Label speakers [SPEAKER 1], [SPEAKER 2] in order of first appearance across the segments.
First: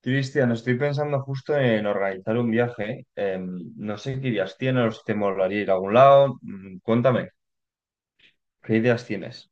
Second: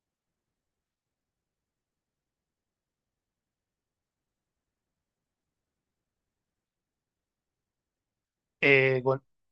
[SPEAKER 1] Cristian, estoy pensando justo en organizar un viaje. No sé qué ideas tienes o si te molaría ir a algún lado. Mm, cuéntame, ¿qué
[SPEAKER 2] Eh,
[SPEAKER 1] ideas
[SPEAKER 2] Gon-
[SPEAKER 1] tienes?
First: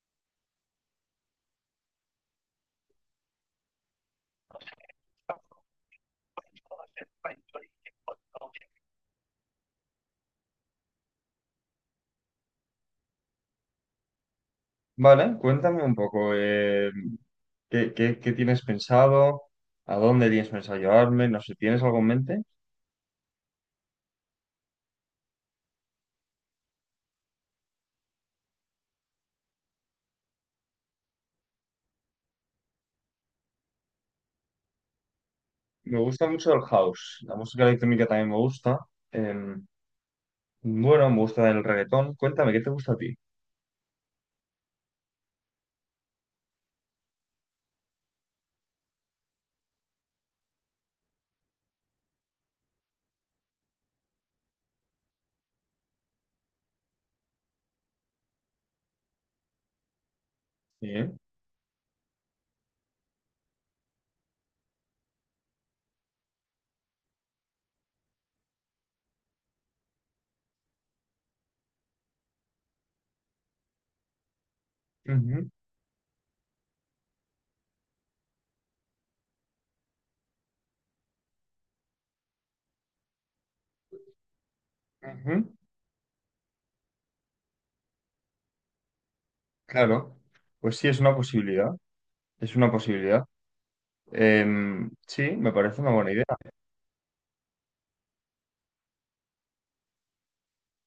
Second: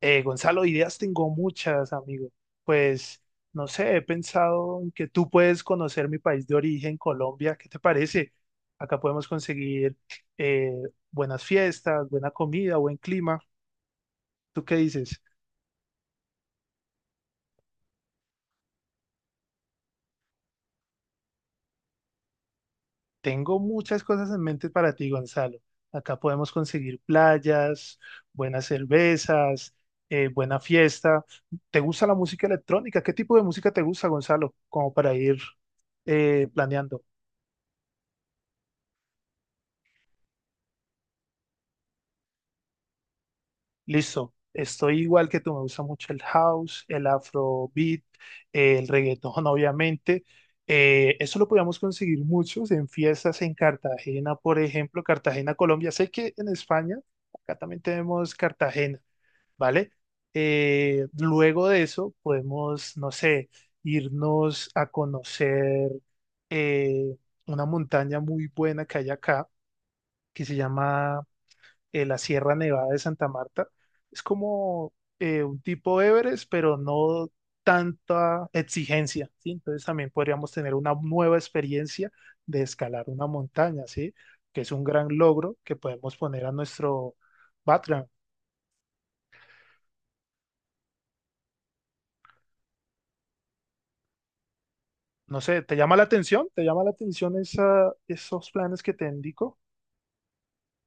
[SPEAKER 2] Gonzalo, ideas tengo muchas, amigo. Pues, no sé, he pensado en que tú puedes conocer mi país de origen, Colombia. ¿Qué te parece? Acá podemos conseguir eh, buenas fiestas, buena comida, buen clima. ¿Tú qué dices?
[SPEAKER 1] Vale, cuéntame un poco. ¿Qué tienes pensado? ¿A dónde tienes pensado llevarme? No sé, ¿tienes algo en mente?
[SPEAKER 2] Tengo muchas cosas en mente para ti, Gonzalo. Acá podemos conseguir playas, buenas cervezas, buena fiesta. ¿Te gusta la música electrónica? ¿Qué tipo de música te gusta, Gonzalo? Como para ir
[SPEAKER 1] Me gusta mucho el
[SPEAKER 2] planeando.
[SPEAKER 1] house. La música electrónica también me gusta. Em, bueno, me gusta el reggaetón. Cuéntame, ¿qué te gusta a ti?
[SPEAKER 2] Listo, estoy igual que tú, me gusta mucho el house, el afrobeat, el reggaetón, obviamente. Eso lo podíamos conseguir muchos en fiestas en Cartagena, por ejemplo, Cartagena, Colombia. Sé que en España, acá también tenemos Cartagena, ¿vale?
[SPEAKER 1] Sí.
[SPEAKER 2] Luego de eso podemos, no sé, irnos a conocer eh, una montaña muy buena que hay acá, que se llama la Sierra Nevada de Santa Marta. Es como
[SPEAKER 1] Ujú.
[SPEAKER 2] un tipo Everest, pero no tanta exigencia, ¿sí? Entonces también podríamos tener una nueva experiencia de escalar una montaña, ¿sí? Que es un gran
[SPEAKER 1] Ujú.
[SPEAKER 2] logro que podemos poner a nuestro background.
[SPEAKER 1] Claro. Pues sí, es una posibilidad. Es una posibilidad. Sí,
[SPEAKER 2] No
[SPEAKER 1] me
[SPEAKER 2] sé, ¿te
[SPEAKER 1] parece una
[SPEAKER 2] llama la
[SPEAKER 1] buena idea.
[SPEAKER 2] atención? ¿Te llama la atención esa, esos planes que te indico?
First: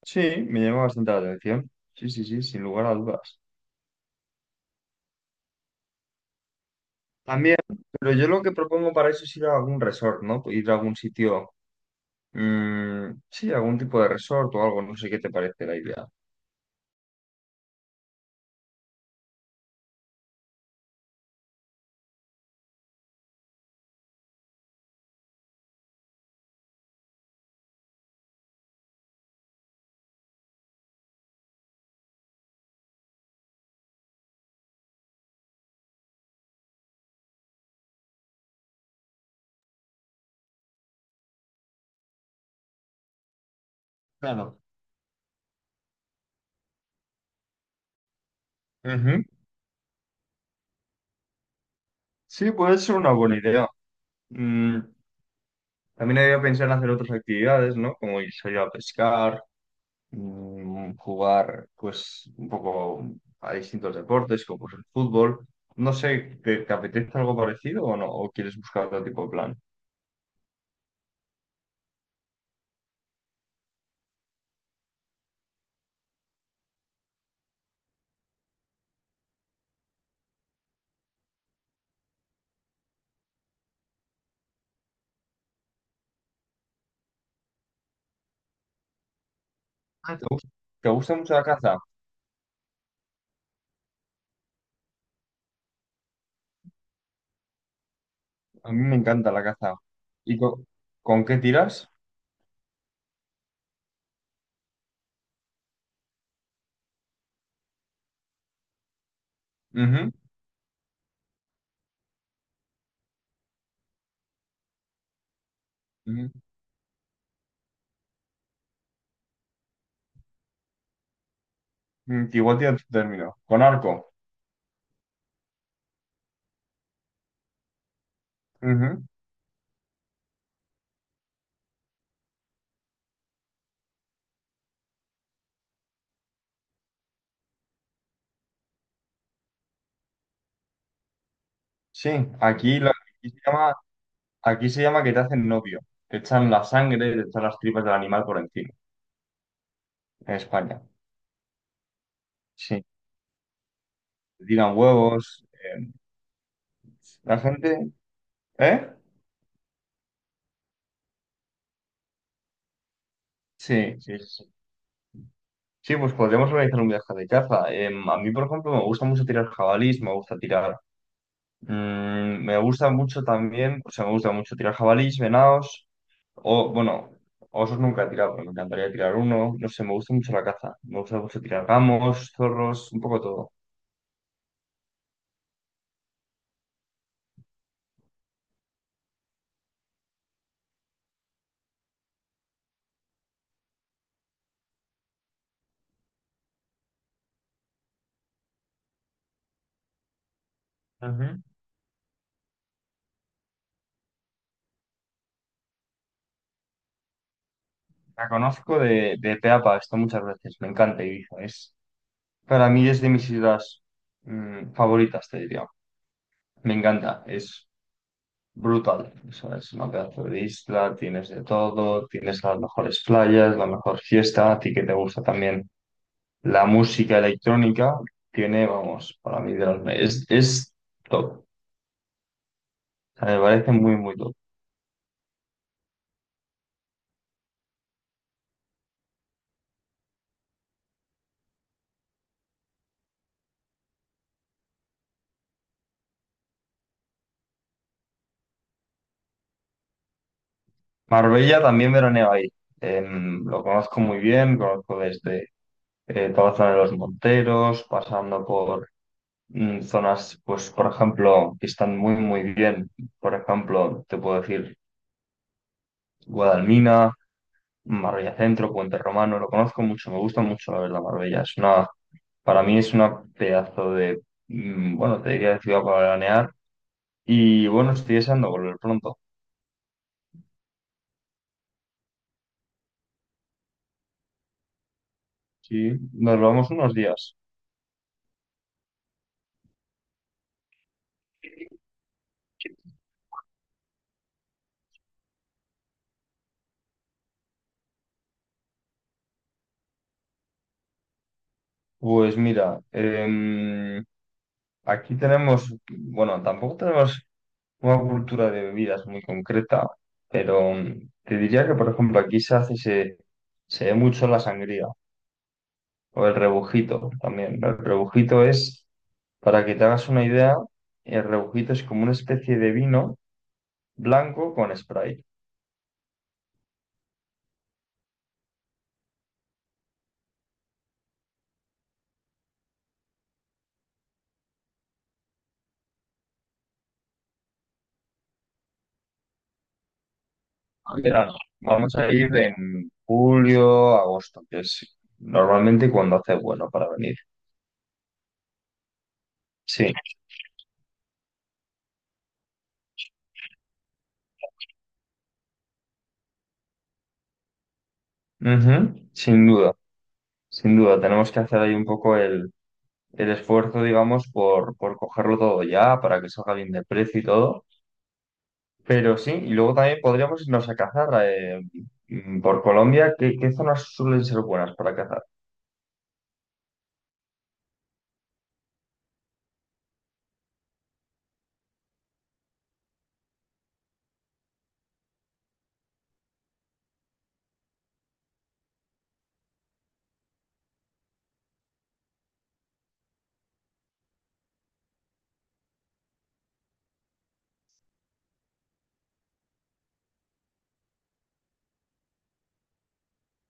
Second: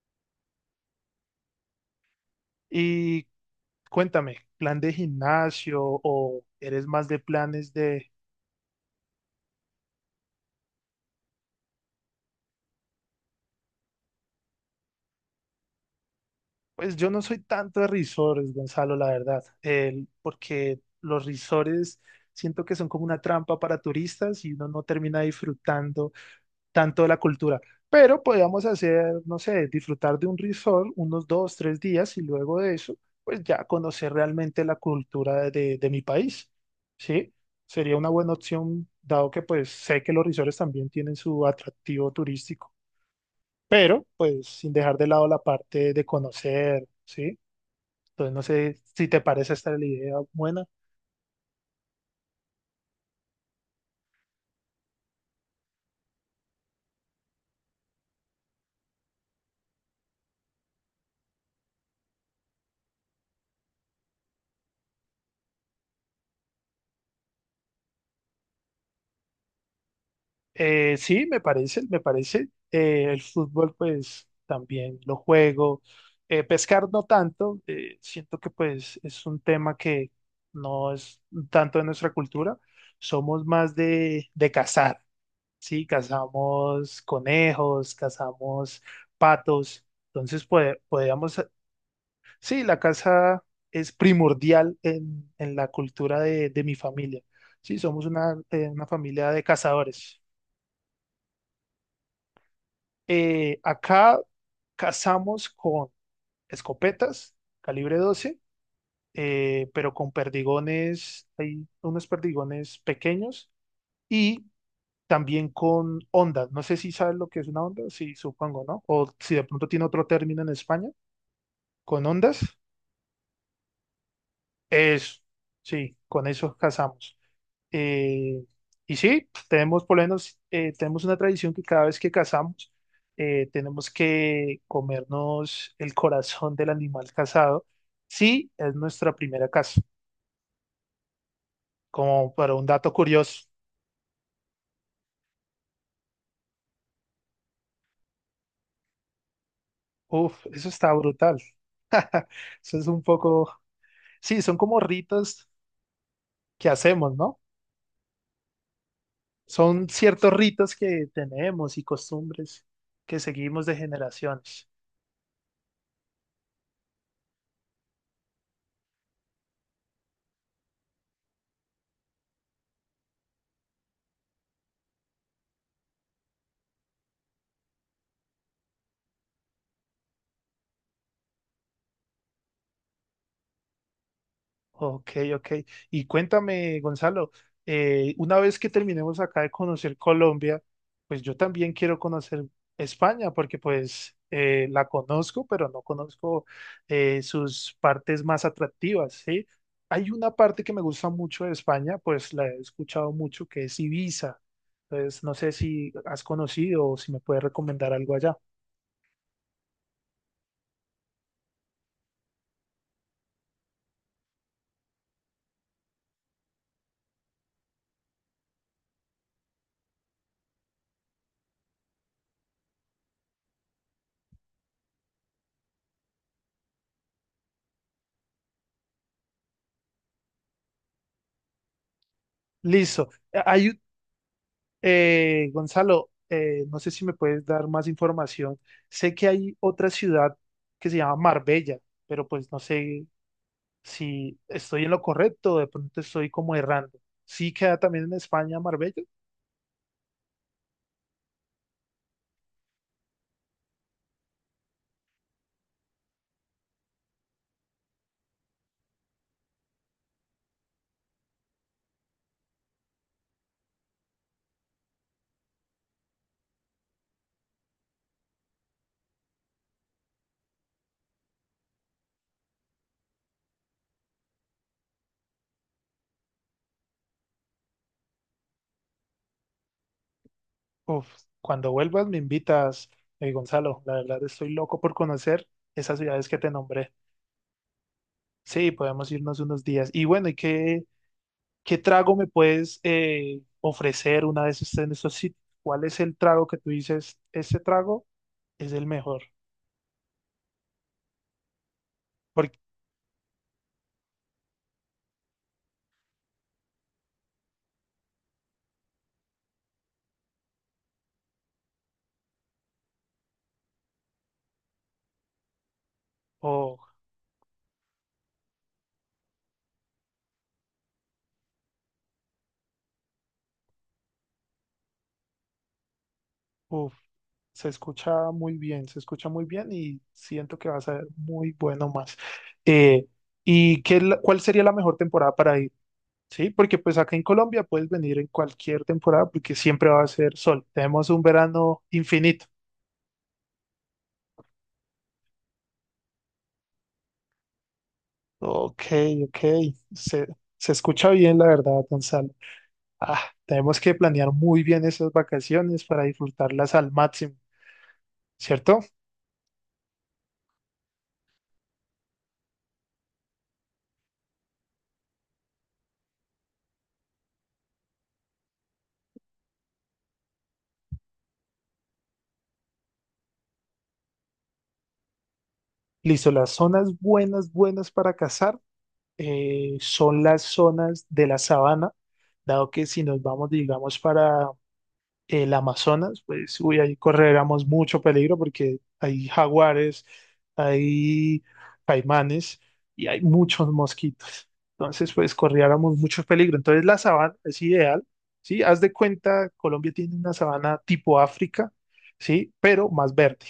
[SPEAKER 1] Sí, me llama bastante la atención. Sí, sí, sí, sin lugar a
[SPEAKER 2] Y
[SPEAKER 1] dudas.
[SPEAKER 2] cuéntame, ¿plan de gimnasio o eres más de
[SPEAKER 1] También,
[SPEAKER 2] planes de?
[SPEAKER 1] pero yo lo que propongo para eso es ir a algún resort, ¿no? Ir a algún sitio, mm, sí, algún tipo de resort o algo, no sé qué te parece la idea.
[SPEAKER 2] Pues yo no soy tanto de risores, Gonzalo, la verdad, porque los risores siento que son como una trampa para turistas y uno no termina disfrutando tanto de la cultura. Pero podríamos hacer, no sé, disfrutar de un resort unos dos, tres días y luego de eso, pues ya conocer realmente la cultura de mi país, ¿sí? Sería una buena opción, dado que pues sé que los risores también tienen su atractivo turístico, pero pues
[SPEAKER 1] Claro.
[SPEAKER 2] sin dejar de lado la parte de conocer, ¿sí? Entonces, no sé si te
[SPEAKER 1] Ujú.
[SPEAKER 2] parece esta la idea buena.
[SPEAKER 1] Sí, puede ser una buena idea. Mm, También había pensado en hacer otras actividades, ¿no? Como ir a pescar, jugar pues un poco a distintos deportes, como pues, el fútbol. No sé, ¿te apetece algo parecido o no? ¿O quieres buscar otro tipo de plan?
[SPEAKER 2] Sí, me parece. El fútbol, pues, también lo juego. Pescar no tanto. Siento que, pues, es un tema que no es tanto de nuestra cultura. Somos más de cazar, ¿sí? Cazamos conejos, cazamos patos.
[SPEAKER 1] Ah,
[SPEAKER 2] Entonces, pues,
[SPEAKER 1] ¿te gusta mucho
[SPEAKER 2] podríamos.
[SPEAKER 1] la caza?
[SPEAKER 2] Sí, la casa es primordial en la cultura de mi familia. Sí, somos
[SPEAKER 1] A mí
[SPEAKER 2] una
[SPEAKER 1] me
[SPEAKER 2] familia
[SPEAKER 1] encanta la
[SPEAKER 2] de
[SPEAKER 1] caza.
[SPEAKER 2] cazadores.
[SPEAKER 1] ¿Y co- ¿Con qué tiras?
[SPEAKER 2] Acá cazamos con escopetas, calibre 12, pero con
[SPEAKER 1] Ujú.
[SPEAKER 2] perdigones, hay unos perdigones pequeños y también con
[SPEAKER 1] Ujú.
[SPEAKER 2] ondas. No sé si sabes lo que es una onda, sí, supongo, ¿no? O si de pronto tiene otro término en España, con
[SPEAKER 1] Mm,
[SPEAKER 2] ondas.
[SPEAKER 1] igual tienes tu término. ¿Con arco?
[SPEAKER 2] Eso, sí, con eso cazamos. Eh, y
[SPEAKER 1] Ujú.
[SPEAKER 2] sí, tenemos por lo menos tenemos una tradición que cada vez que cazamos tenemos que comernos el corazón del animal cazado. Sí, es nuestra primera caza.
[SPEAKER 1] Sí,
[SPEAKER 2] Como para un
[SPEAKER 1] aquí, lo-
[SPEAKER 2] dato
[SPEAKER 1] aquí se
[SPEAKER 2] curioso.
[SPEAKER 1] llama, aquí se llama que te hacen novio. Te echan la sangre, te echan las tripas del animal por encima, en
[SPEAKER 2] Uf, eso
[SPEAKER 1] España.
[SPEAKER 2] está brutal. Eso
[SPEAKER 1] Sí,
[SPEAKER 2] es un poco. Sí,
[SPEAKER 1] te
[SPEAKER 2] son
[SPEAKER 1] tiran
[SPEAKER 2] como
[SPEAKER 1] huevos.
[SPEAKER 2] ritos que hacemos,
[SPEAKER 1] La
[SPEAKER 2] ¿no?
[SPEAKER 1] gente. ¿Eh?
[SPEAKER 2] Son ciertos ritos que tenemos y costumbres que seguimos de
[SPEAKER 1] Sí, sí, sí.
[SPEAKER 2] generaciones.
[SPEAKER 1] Sí, pues podríamos organizar un viaje de caza. A mí, por ejemplo, me gusta mucho tirar jabalís, me gusta tirar. Me gusta mucho también, o sea, me gusta mucho tirar jabalís, venados, o bueno, osos nunca he tirado, pero me encantaría tirar uno. No sé, me gusta mucho la caza. Me gusta mucho tirar gamos, zorros, un poco todo.
[SPEAKER 2] Ok, ok. Y cuéntame, Gonzalo, una vez que terminemos acá de conocer Colombia, pues yo también quiero conocer España, porque pues la conozco, pero no conozco sus partes más atractivas, ¿sí? Hay una parte que me gusta
[SPEAKER 1] Ujú.
[SPEAKER 2] mucho de España, pues la he escuchado mucho, que es Ibiza. Entonces, no sé si has conocido o si me puedes recomendar algo
[SPEAKER 1] La
[SPEAKER 2] allá.
[SPEAKER 1] conozco de pe a pa, he estado muchas veces, me encanta Ibiza. Es, para mí es de mis ciudades mm, favoritas, te diría. Me encanta, es brutal, o sea, es una pedazo de isla, tienes de todo, tienes las mejores playas, la mejor fiesta, a ti que te gusta también la música electrónica, tiene, vamos, para mí de es top, o
[SPEAKER 2] Listo.
[SPEAKER 1] sea, me parece
[SPEAKER 2] Hay,
[SPEAKER 1] muy, muy top.
[SPEAKER 2] Gonzalo, no sé si me puedes dar más información. Sé que hay otra ciudad que se llama Marbella, pero pues no sé si estoy en lo correcto o de pronto estoy como errando. ¿Sí queda también en España Marbella?
[SPEAKER 1] Marbella también veraneo ahí. Lo conozco muy bien, conozco desde toda la zona de los Monteros, pasando por mm, zonas, pues, por ejemplo, que están muy, muy bien, por ejemplo, te puedo decir... Guadalmina, Marbella Centro, Puente Romano, lo conozco mucho, me gusta mucho la verdad Marbella. Es una, para mí es una pedazo de, mm, bueno, te diría de ciudad para veranear. Y bueno, estoy deseando volver pronto.
[SPEAKER 2] Uf, cuando vuelvas me invitas, Gonzalo. La verdad estoy loco por conocer
[SPEAKER 1] Sí,
[SPEAKER 2] esas ciudades que
[SPEAKER 1] nos
[SPEAKER 2] te
[SPEAKER 1] vamos
[SPEAKER 2] nombré.
[SPEAKER 1] unos días.
[SPEAKER 2] Sí, podemos irnos unos días. Y bueno, ¿y qué trago me puedes ofrecer una vez estés en estos sitios? ¿Cuál es el trago que tú dices, este trago es el mejor?
[SPEAKER 1] Pues
[SPEAKER 2] Porque,
[SPEAKER 1] mira, aquí tenemos, bueno, tampoco tenemos una cultura de bebidas muy concreta, pero mm, te diría que, por ejemplo, aquí se hace, se ve mucho la sangría o el
[SPEAKER 2] oh,
[SPEAKER 1] rebujito también. El rebujito es... Para que te hagas una idea, el rebujito es como una especie de vino blanco con Sprite.
[SPEAKER 2] uf, se escucha muy bien, se escucha muy bien y siento que va a ser muy bueno más. Eh, ¿Y qué, cuál sería la mejor temporada para ir? Sí, porque pues acá en Colombia puedes venir en cualquier temporada porque siempre va a ser sol. Tenemos un
[SPEAKER 1] Verano.
[SPEAKER 2] verano
[SPEAKER 1] Vamos a ir
[SPEAKER 2] infinito.
[SPEAKER 1] en julio, agosto, que es normalmente cuando hace bueno para venir.
[SPEAKER 2] Ok, ok.
[SPEAKER 1] Sí.
[SPEAKER 2] Se, Se escucha bien, la verdad, Gonzalo. Ah, tenemos que planear muy bien esas vacaciones para disfrutarlas al máximo, ¿cierto?
[SPEAKER 1] Ujú. Sin duda, sin duda. Tenemos que hacer ahí un poco el esfuerzo, digamos, por cogerlo todo ya, para que salga bien de precio y todo. Pero sí, y luego también podríamos irnos a cazar por Colombia. ¿Qué zonas suelen ser buenas para cazar?
[SPEAKER 2] Listo, las zonas buenas para cazar. Son las zonas de la sabana, dado que si nos vamos, digamos, para el Amazonas, pues uy, ahí correríamos mucho peligro porque hay jaguares, hay caimanes y hay muchos mosquitos. Entonces, pues corriéramos mucho peligro. Entonces, la sabana es ideal, ¿sí? Haz de cuenta, Colombia tiene una sabana tipo África, ¿sí? Pero más verde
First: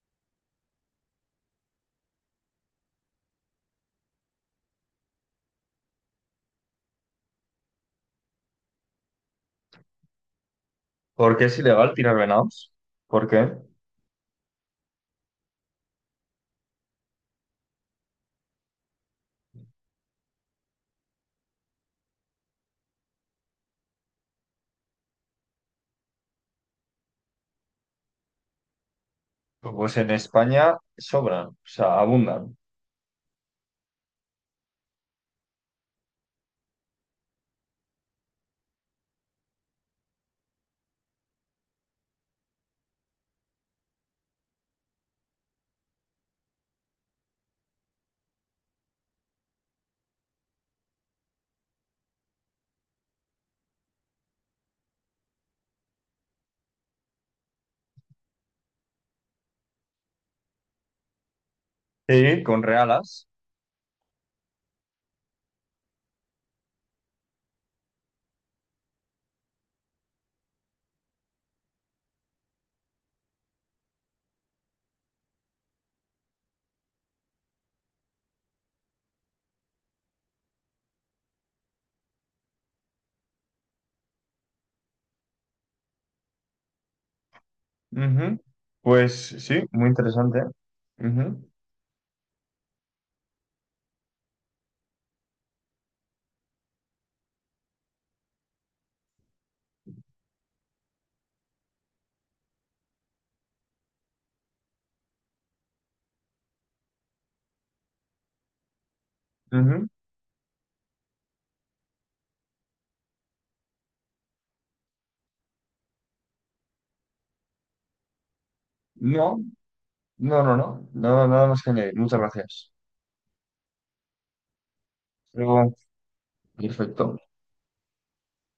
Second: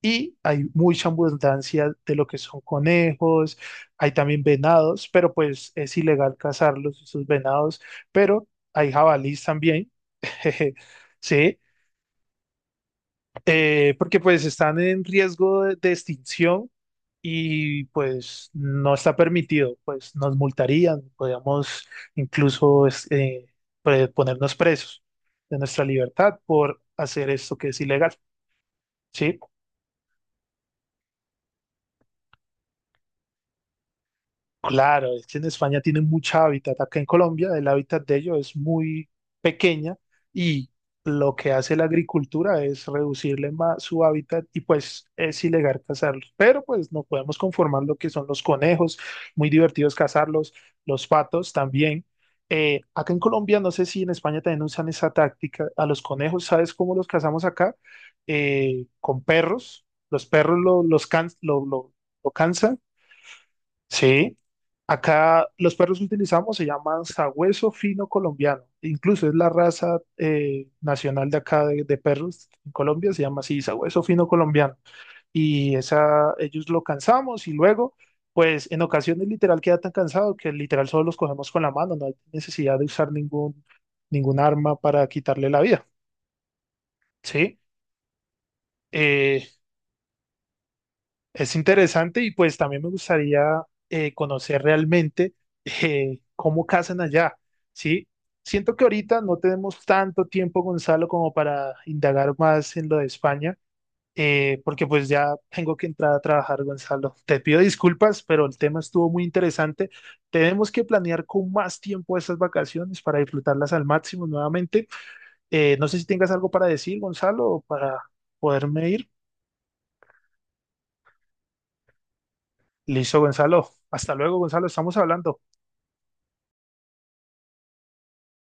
[SPEAKER 2] y hay mucha abundancia de lo que son conejos, hay también venados, pero pues es ilegal cazarlos, esos venados, pero hay jabalís también, jeje,
[SPEAKER 1] ¿Por qué
[SPEAKER 2] sí,
[SPEAKER 1] es ilegal tirar venados? ¿Por qué?
[SPEAKER 2] porque pues están en riesgo de extinción y pues no está permitido, pues nos multarían, podríamos incluso pues, ponernos presos de nuestra libertad por hacer esto que es ilegal, sí.
[SPEAKER 1] Pues en España sobran, o sea, abundan.
[SPEAKER 2] Claro, es que en España tienen mucha hábitat. Acá en Colombia el hábitat de ellos es muy pequeña y lo que hace la agricultura es reducirle más su hábitat y pues es ilegal cazarlos. Pero pues no podemos conformar lo que son los conejos, muy divertidos cazarlos, los patos también. Acá en Colombia, no sé si en España también usan esa táctica. A los conejos, ¿sabes cómo los cazamos acá? Con perros. Los perros lo- los, can- lo
[SPEAKER 1] Sí, con
[SPEAKER 2] cansan.
[SPEAKER 1] realas.
[SPEAKER 2] Sí, acá los perros que utilizamos se llaman sabueso fino colombiano. Incluso es la raza nacional de acá de perros en Colombia, se llama así, sabueso fino colombiano. Y esa, ellos lo cansamos y luego, pues en ocasiones literal queda tan cansado que literal solo los cogemos con la mano, no hay necesidad de usar ningún, ningún arma para quitarle la vida. Sí,
[SPEAKER 1] Ujú. Pues
[SPEAKER 2] eh,
[SPEAKER 1] sí, muy interesante. Ujú.
[SPEAKER 2] es interesante y pues también me gustaría conocer realmente cómo cazan allá, ¿sí? Siento que ahorita no tenemos tanto tiempo, Gonzalo, como para indagar más en lo de España, porque pues ya tengo que entrar a trabajar, Gonzalo. Te pido disculpas, pero el tema estuvo muy
[SPEAKER 1] Ujú.
[SPEAKER 2] interesante. Tenemos que planear con más tiempo estas vacaciones para disfrutarlas al máximo nuevamente. No sé si tengas algo para decir, Gonzalo, o para poderme ir.
[SPEAKER 1] No, no. No, nada más que añadir. Muchas gracias.
[SPEAKER 2] Listo, Gonzalo. Hasta luego, Gonzalo. Estamos hablando.
[SPEAKER 1] Luego, perfecto.